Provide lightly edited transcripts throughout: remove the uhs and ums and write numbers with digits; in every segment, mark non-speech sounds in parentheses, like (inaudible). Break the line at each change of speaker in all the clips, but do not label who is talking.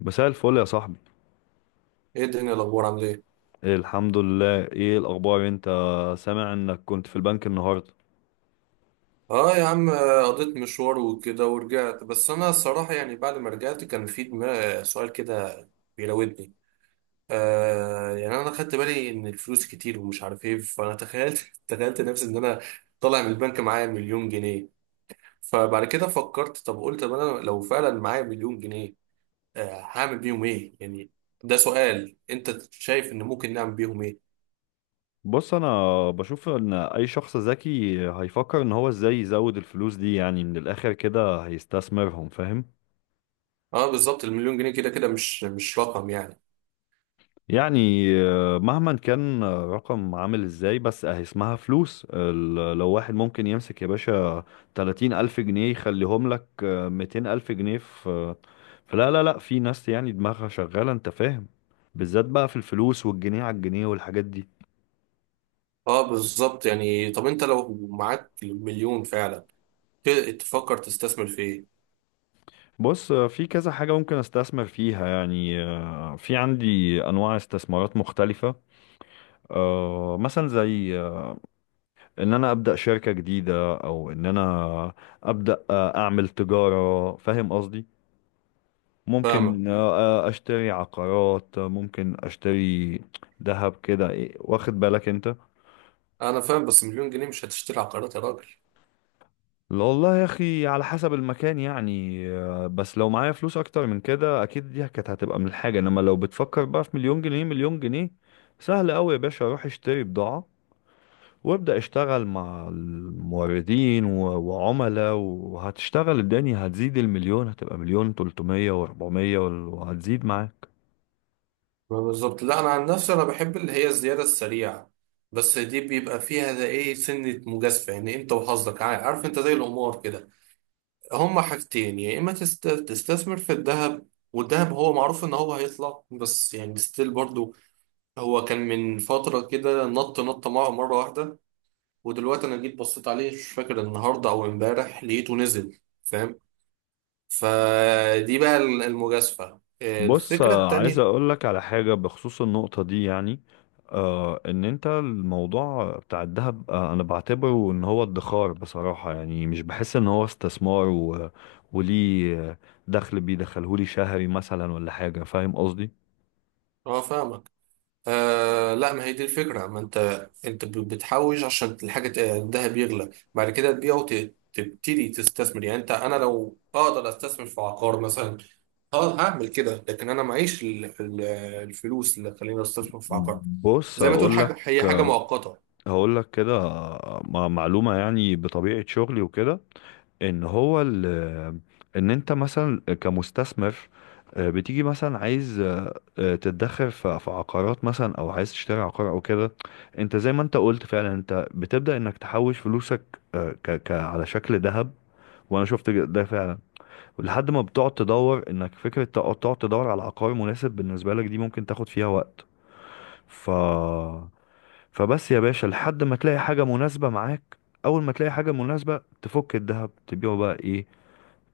مساء الفل يا صاحبي.
ايه الدنيا، الاخبار عامل ايه؟
إيه، الحمد لله. ايه الاخبار انت؟ سامع انك كنت في البنك النهارده.
اه يا عم، قضيت مشوار وكده ورجعت. بس انا الصراحه يعني بعد ما رجعت كان في دماغ سؤال كده بيراودني. يعني انا خدت بالي ان الفلوس كتير ومش عارف ايه، فانا تخيلت (laughs) تخيلت نفسي ان انا طالع من البنك معايا مليون جنيه. فبعد كده فكرت، طب قلت طب انا لو فعلا معايا مليون جنيه، هعمل بيهم ايه يعني؟ ده سؤال، انت شايف ان ممكن نعمل بيهم ايه؟
بص، انا بشوف ان اي شخص ذكي هيفكر ان هو ازاي يزود الفلوس دي، يعني من الاخر كده هيستثمرهم، فاهم؟
اه بالظبط، المليون جنيه كده كده مش رقم يعني.
يعني مهما كان رقم عامل ازاي، بس اهي اسمها فلوس. لو واحد ممكن يمسك يا باشا 30 الف جنيه يخليهم لك 200 الف جنيه في فلا لا لا، في ناس يعني دماغها شغالة، انت فاهم، بالذات بقى في الفلوس والجنيه على الجنيه والحاجات دي.
اه بالظبط، يعني طب انت لو معاك مليون فعلا، ت- تفكر تستثمر في ايه؟
بص في كذا حاجة ممكن استثمر فيها، يعني في عندي انواع استثمارات مختلفة. مثلا زي ان انا ابدا شركة جديدة، او ان انا ابدا اعمل تجارة، فاهم قصدي.
فاهمك.
ممكن اشتري عقارات، ممكن اشتري ذهب كده، واخد بالك انت.
انا فاهم بس مليون جنيه مش هتشتري عقارات يا راجل.
لا والله يا اخي، على حسب المكان، يعني بس لو معايا فلوس اكتر من كده اكيد دي كانت هتبقى من الحاجة، انما لو بتفكر بقى في مليون جنيه، مليون جنيه سهل قوي يا باشا. اروح اشتري بضاعة وابدأ اشتغل مع الموردين وعملاء، وهتشتغل الدنيا، هتزيد المليون هتبقى مليون تلتمية واربعمية وهتزيد معاك.
ما بالظبط، لا انا عن نفسي انا بحب اللي هي الزياده السريعه، بس دي بيبقى فيها ده ايه سنه مجازفه، يعني انت وحظك، عارف، انت زي القمار كده. هما حاجتين، يا اما تستثمر في الذهب، والذهب هو معروف ان هو هيطلع، بس يعني ستيل برضو هو كان من فتره كده نط نط مره واحده، ودلوقتي انا جيت بصيت عليه مش فاكر النهارده او امبارح لقيته نزل، فاهم؟ فدي بقى المجازفة،
بص
الفكرة
عايز
التانية.
اقولك على حاجة بخصوص النقطة دي، يعني آه ان انت الموضوع بتاع الذهب، آه انا بعتبره ان هو ادخار بصراحة، يعني مش بحس ان هو استثمار وليه دخل بيدخلهولي شهري مثلا ولا حاجة، فاهم قصدي.
اه فاهمك. لا، ما هي دي الفكرة، ما انت انت بتحوش، عشان الحاجة الذهب بيغلى بعد كده تبيعه وتبتدي تستثمر. يعني انت انا لو اقدر استثمر في عقار مثلا اه هعمل كده، لكن انا معيش الفلوس اللي تخليني استثمر في عقار.
بص
زي ما تقول حاجة،
اقولك،
هي حاجة مؤقتة.
هقول لك كده معلومة، يعني بطبيعة شغلي وكده، ان هو ال ان انت مثلا كمستثمر، بتيجي مثلا عايز تتدخل في عقارات مثلا، او عايز تشتري عقار او كده. انت زي ما انت قلت فعلا، انت بتبدأ انك تحوش فلوسك ك على شكل ذهب، وانا شفت ده فعلا. ولحد ما بتقعد تدور انك فكرة تقعد تدور على عقار مناسب بالنسبة لك، دي ممكن تاخد فيها وقت. ف فبس يا باشا لحد ما تلاقي حاجة مناسبة معاك، أول ما تلاقي حاجة مناسبة تفك الذهب تبيعه بقى، إيه،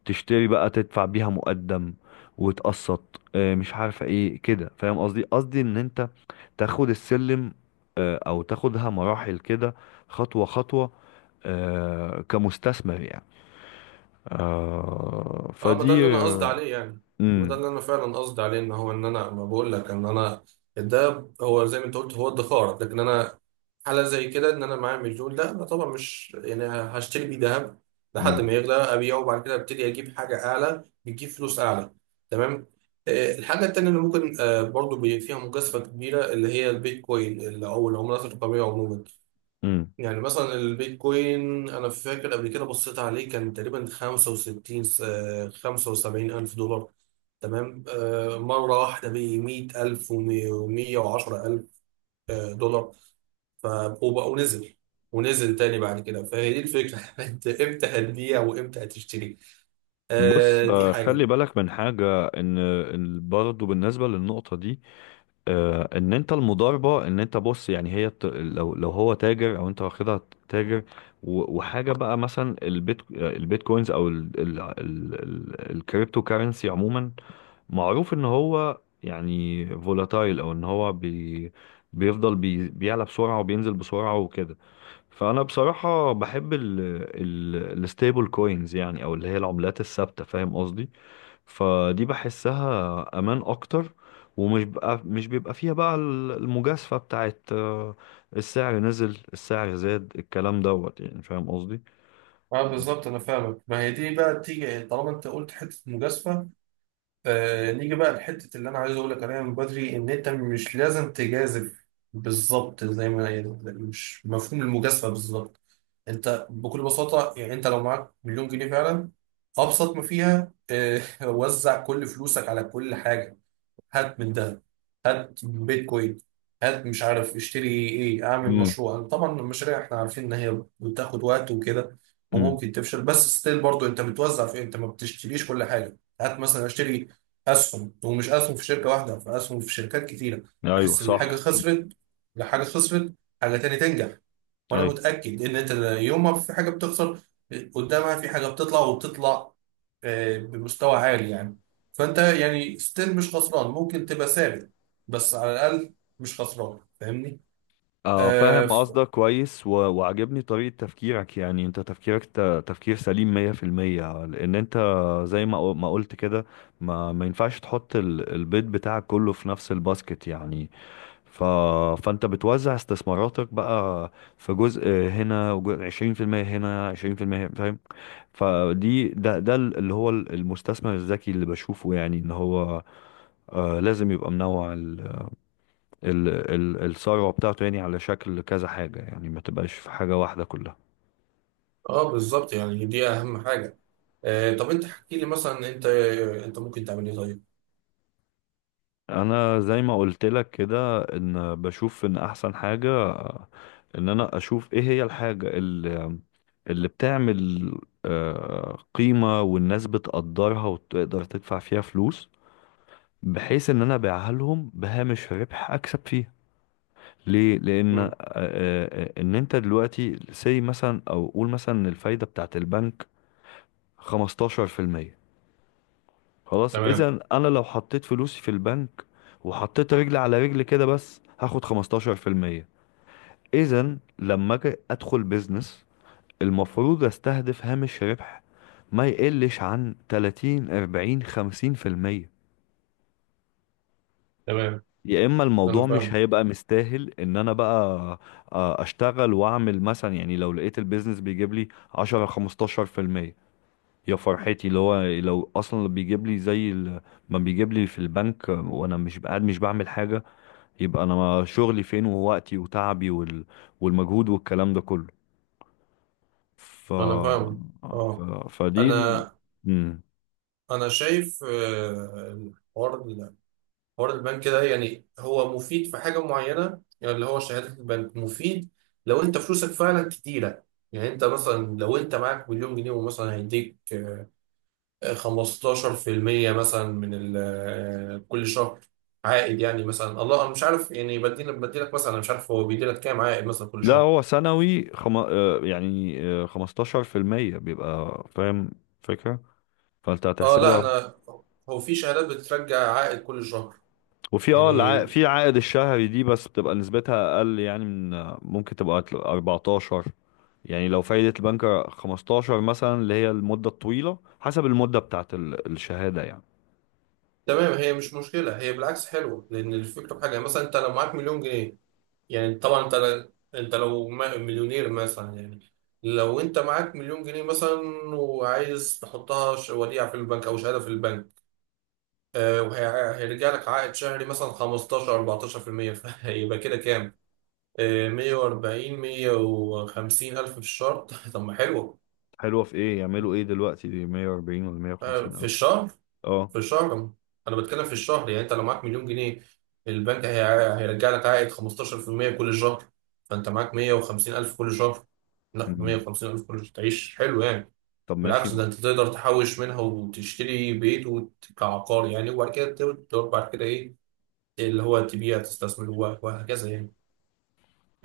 تشتري بقى، تدفع بيها مقدم وتقسط، مش عارفة إيه كده، فاهم قصدي. قصدي إن أنت تاخد السلم، أو تاخدها مراحل كده، خطوة خطوة، كمستثمر يعني،
اه ما ده
فدي
اللي انا قصدي عليه يعني، ما ده
مم.
اللي انا فعلا قصدي عليه، ان هو ان انا ما بقول لك ان انا ده هو زي ما انت قلت هو ادخار، لكن انا حالة زي كده ان انا معايا مليون ده انا طبعا مش يعني هشتري بيه ذهب لحد
مم.
ما يغلى ابيعه وبعد كده ابتدي اجيب حاجة اعلى بتجيب فلوس اعلى. تمام. الحاجة التانية اللي ممكن برضو فيها مجازفة كبيرة اللي هي البيتكوين، او العملات الرقمية عموما.
مم.
يعني مثلا البيتكوين، انا فاكر قبل كده بصيت عليه كان تقريبا 65 75 الف دولار. تمام، مره واحده ب 100 الف و110 الف دولار، ف- وبقى ونزل، ونزل تاني بعد كده. فهي دي الفكره، (laughs) انت امتى هتبيع وامتى هتشتري؟
بص
دي حاجه.
خلي بالك من حاجة، إن برضه بالنسبة للنقطة دي، ان انت المضاربه، ان انت بص يعني هي لو هو تاجر او انت واخدها تاجر، وحاجه بقى مثلا البيت البيتكوينز او الكريبتو كارنسي عموما، معروف ان هو يعني فولاتايل او ان هو بيفضل بيعلى بسرعه وبينزل بسرعه وكده. فانا بصراحه بحب الستيبل كوينز، يعني او اللي هي العملات الثابته، فاهم قصدي. فدي بحسها امان اكتر، ومش بقى مش بيبقى فيها بقى المجازفة بتاعت السعر نزل السعر زاد الكلام دوت، يعني فاهم قصدي.
اه بالظبط، انا فاهمك، ما هي دي بقى تيجي طالما انت قلت حته مجازفه. نيجي بقى لحتة اللي أنا عايز أقول لك عليها من بدري، إن أنت مش لازم تجازف. بالظبط زي ما يعني، مش مفهوم المجازفة بالظبط. أنت بكل بساطة، يعني أنت لو معاك مليون جنيه فعلا، أبسط ما فيها (laughs) وزع كل فلوسك على كل حاجة. هات من ده، هات بيتكوين، هات مش عارف اشتري ايه، اعمل
امم.
مشروع. طبعا المشاريع احنا عارفين ان هي بتاخد وقت وكده
امم.
وممكن تفشل، بس ستيل برضو انت بتوزع في إيه؟ انت ما بتشتريش كل حاجه، هات مثلا اشتري اسهم، ومش اسهم في شركه واحده، في اسهم في شركات كتيره.
ايوه
بحس ان حاجه
صح.
خسرت، لحاجه خسرت حاجه تاني تنجح. وانا
ايوه.
متاكد ان انت يوم ما في حاجه بتخسر قدامها في حاجه بتطلع وبتطلع بمستوى عالي يعني. فانت يعني ستيل مش خسران، ممكن تبقى ثابت، بس على الاقل مش خسران، فاهمني؟
آه
اه
فاهم
ف-
قصدك كويس، وعجبني طريقة تفكيرك، يعني انت تفكيرك تفكير سليم 100%، لان انت زي ما ما قلت كده، ما ينفعش تحط البيض بتاعك كله في نفس الباسكت، يعني ف... فانت بتوزع استثماراتك بقى، في جزء هنا، وجزء 20% هنا، 20% هنا، 20%، فاهم. فدي ده اللي هو المستثمر الذكي اللي بشوفه، يعني ان هو آه لازم يبقى منوع ال... الثروة بتاعته، يعني على شكل كذا حاجة، يعني ما تبقاش في حاجة واحدة كلها.
آه، بالظبط يعني دي اهم حاجه. طب انت احكي لي مثلا انت، ممكن تعمل ايه طيب؟
انا زي ما قلت لك كده ان بشوف ان احسن حاجة ان انا اشوف ايه هي الحاجة اللي بتعمل قيمة، والناس بتقدرها وتقدر تدفع فيها فلوس، بحيث ان انا ابيعها لهم بهامش ربح اكسب فيها. ليه؟ لان
مم.
ان انت دلوقتي سي مثلا، او قول مثلا ان الفايدة بتاعت البنك 15%. خلاص،
تمام.
اذا انا لو حطيت فلوسي في البنك وحطيت رجل على رجل كده بس هاخد 15%. اذا لما اجي ادخل بيزنس المفروض استهدف هامش ربح ما يقلش عن 30 40 50%،
تمام.
يا اما
انا
الموضوع مش
فاهم.
هيبقى مستاهل ان انا بقى اشتغل واعمل. مثلا يعني لو لقيت البيزنس بيجيب لي 10 15%، يا فرحتي! اللي هو لو اصلا بيجيب لي زي ما بيجيب لي في البنك وانا مش قاعد مش بعمل حاجه، يبقى انا شغلي فين، ووقتي، وتعبي، والمجهود والكلام ده كله. ف,
انا فاهم.
ف...
اه
فدي
انا
مم.
انا شايف الحوار، حوار البنك ده، يعني هو مفيد في حاجة معينة، يعني اللي هو شهادة البنك مفيد لو انت فلوسك فعلا كتيرة. يعني انت مثلا لو انت معاك مليون جنيه ومثلا هيديك 15% مثلا من كل شهر عائد. يعني مثلا الله انا مش عارف، يعني بديلك، مثلا انا مش عارف هو بيديلك كام عائد مثلا كل
لا،
شهر.
هو سنوي يعني 15% بيبقى، فاهم فكره. فانت
اه لا،
هتحسبها.
انا هو في شهادات بترجع عائد كل شهر يعني.
في عائد الشهري دي بس بتبقى نسبتها اقل يعني من، ممكن تبقى 14. يعني لو فايدة البنك 15 مثلا، اللي هي المدة الطويلة حسب المدة بتاعت الشهادة يعني.
تمام، هي مش مشكلة، هي بالعكس حلوة، لأن الفكرة في حاجة، مثلا أنت لو معاك مليون جنيه، يعني طبعا انت، لو مليونير مثلا يعني، لو انت معاك مليون جنيه مثلا وعايز تحطها وديعة في البنك او شهادة في البنك، وهيرجع لك عائد شهري مثلا 15 14%، فيبقى (laughs) كده كام؟ 140 150 الف في الشهر. (laughs) طب ما حلو.
حلوة في ايه يعملوا ايه دلوقتي دي 140 ولا 150
في
الف؟
الشهر،
اه.
في الشهر، انا بتكلم في الشهر. يعني انت لو معاك مليون جنيه البنك هيرجع لك عائد 15% كل شهر، فانت معاك 150 الف كل شهر. لا،
مم.
150 الف كل شهر تعيش حلو يعني.
طب ماشي.
بالعكس، ده انت تقدر تحوش منها وتشتري بيت كعقار يعني، وبعد كده تقدر بعد كده ايه، اللي هو تبيع، تستثمر وهكذا يعني.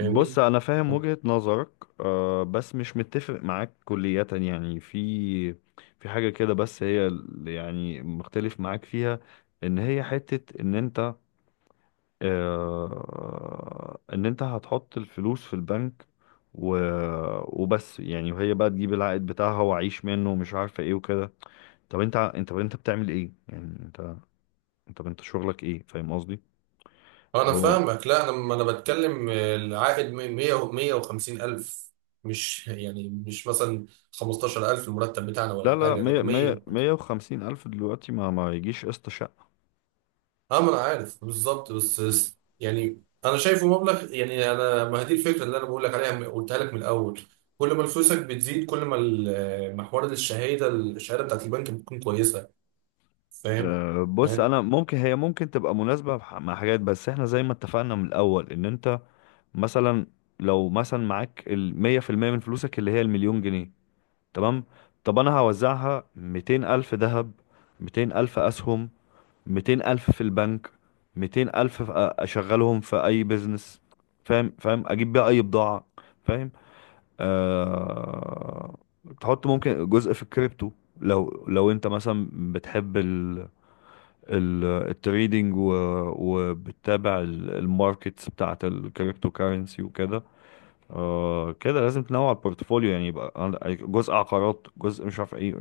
بص انا فاهم وجهة نظرك، آه بس مش متفق معاك كلية، يعني في حاجة كده بس هي اللي يعني مختلف معاك فيها، ان هي حتة ان انت ان انت هتحط الفلوس في البنك و... وبس، يعني وهي بقى تجيب العائد بتاعها واعيش منه ومش عارفه ايه وكده. طب انت بتعمل ايه؟ يعني انت انت شغلك ايه؟ فاهم قصدي.
انا
اللي هو
فاهمك. لا انا ما انا بتكلم العائد 100 150 الف، مش يعني مش مثلا 15000 الف المرتب بتاعنا
لا
ولا
لا،
حاجه، لا
مية مية،
100.
150 الف دلوقتي ما ما يجيش قسط شقه.
اه ما انا عارف بالظبط، بس يعني انا شايفه مبلغ يعني. انا ما هي دي الفكره اللي انا بقول لك عليها، قلتها لك من الاول. كل ما فلوسك بتزيد كل ما محور الشهاده، بتاعت البنك بتكون كويسه، فاهم
بص
يعني؟
انا ممكن هي ممكن تبقى مناسبه مع حاجات، بس احنا زي ما اتفقنا من الاول ان انت مثلا لو مثلا معاك 100% من فلوسك اللي هي المليون جنيه، تمام. طب انا هوزعها: 200 الف ذهب، 200 الف اسهم، 200 الف في البنك، 200 الف اشغلهم في اي بيزنس، فاهم. فاهم، اجيب بيها اي بضاعة، فاهم. آه... تحط ممكن جزء في الكريبتو، لو انت مثلا بتحب ال... التريدينج وبتتابع الماركتس بتاعت الكريبتو كارنسي وكده. آه كده لازم تنوع البورتفوليو، يعني يبقى يعني جزء عقارات، جزء مش عارف ايه،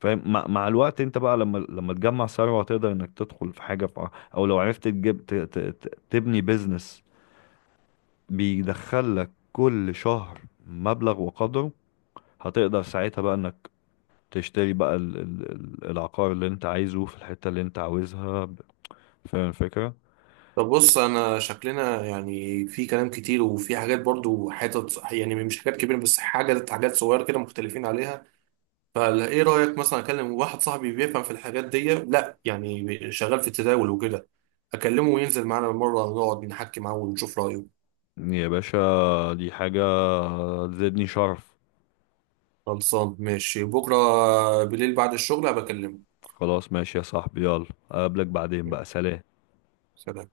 فاهم. مع الوقت انت بقى، لما تجمع ثروة، تقدر انك تدخل في حاجة في او لو عرفت تجيب تبني بيزنس بيدخل لك كل شهر مبلغ وقدره. هتقدر ساعتها بقى انك تشتري بقى العقار اللي انت عايزه في الحتة اللي انت عاوزها، فاهم الفكرة.
طب بص انا شكلنا يعني في كلام كتير وفي حاجات برضو حتت يعني مش حاجات كبيره بس حاجات، صغيره كده مختلفين عليها. فايه رايك مثلا اكلم واحد صاحبي بيفهم في الحاجات دي، لا يعني شغال في التداول وكده، اكلمه وينزل معانا مره نقعد نحكي معاه ونشوف رايه.
يا باشا دي حاجة تزيدني شرف.
خلصان ماشي، بكره بالليل بعد الشغل هبكلمه.
خلاص ماشي يا صاحبي، يلا اقابلك بعدين بقى، سلام.
سلام.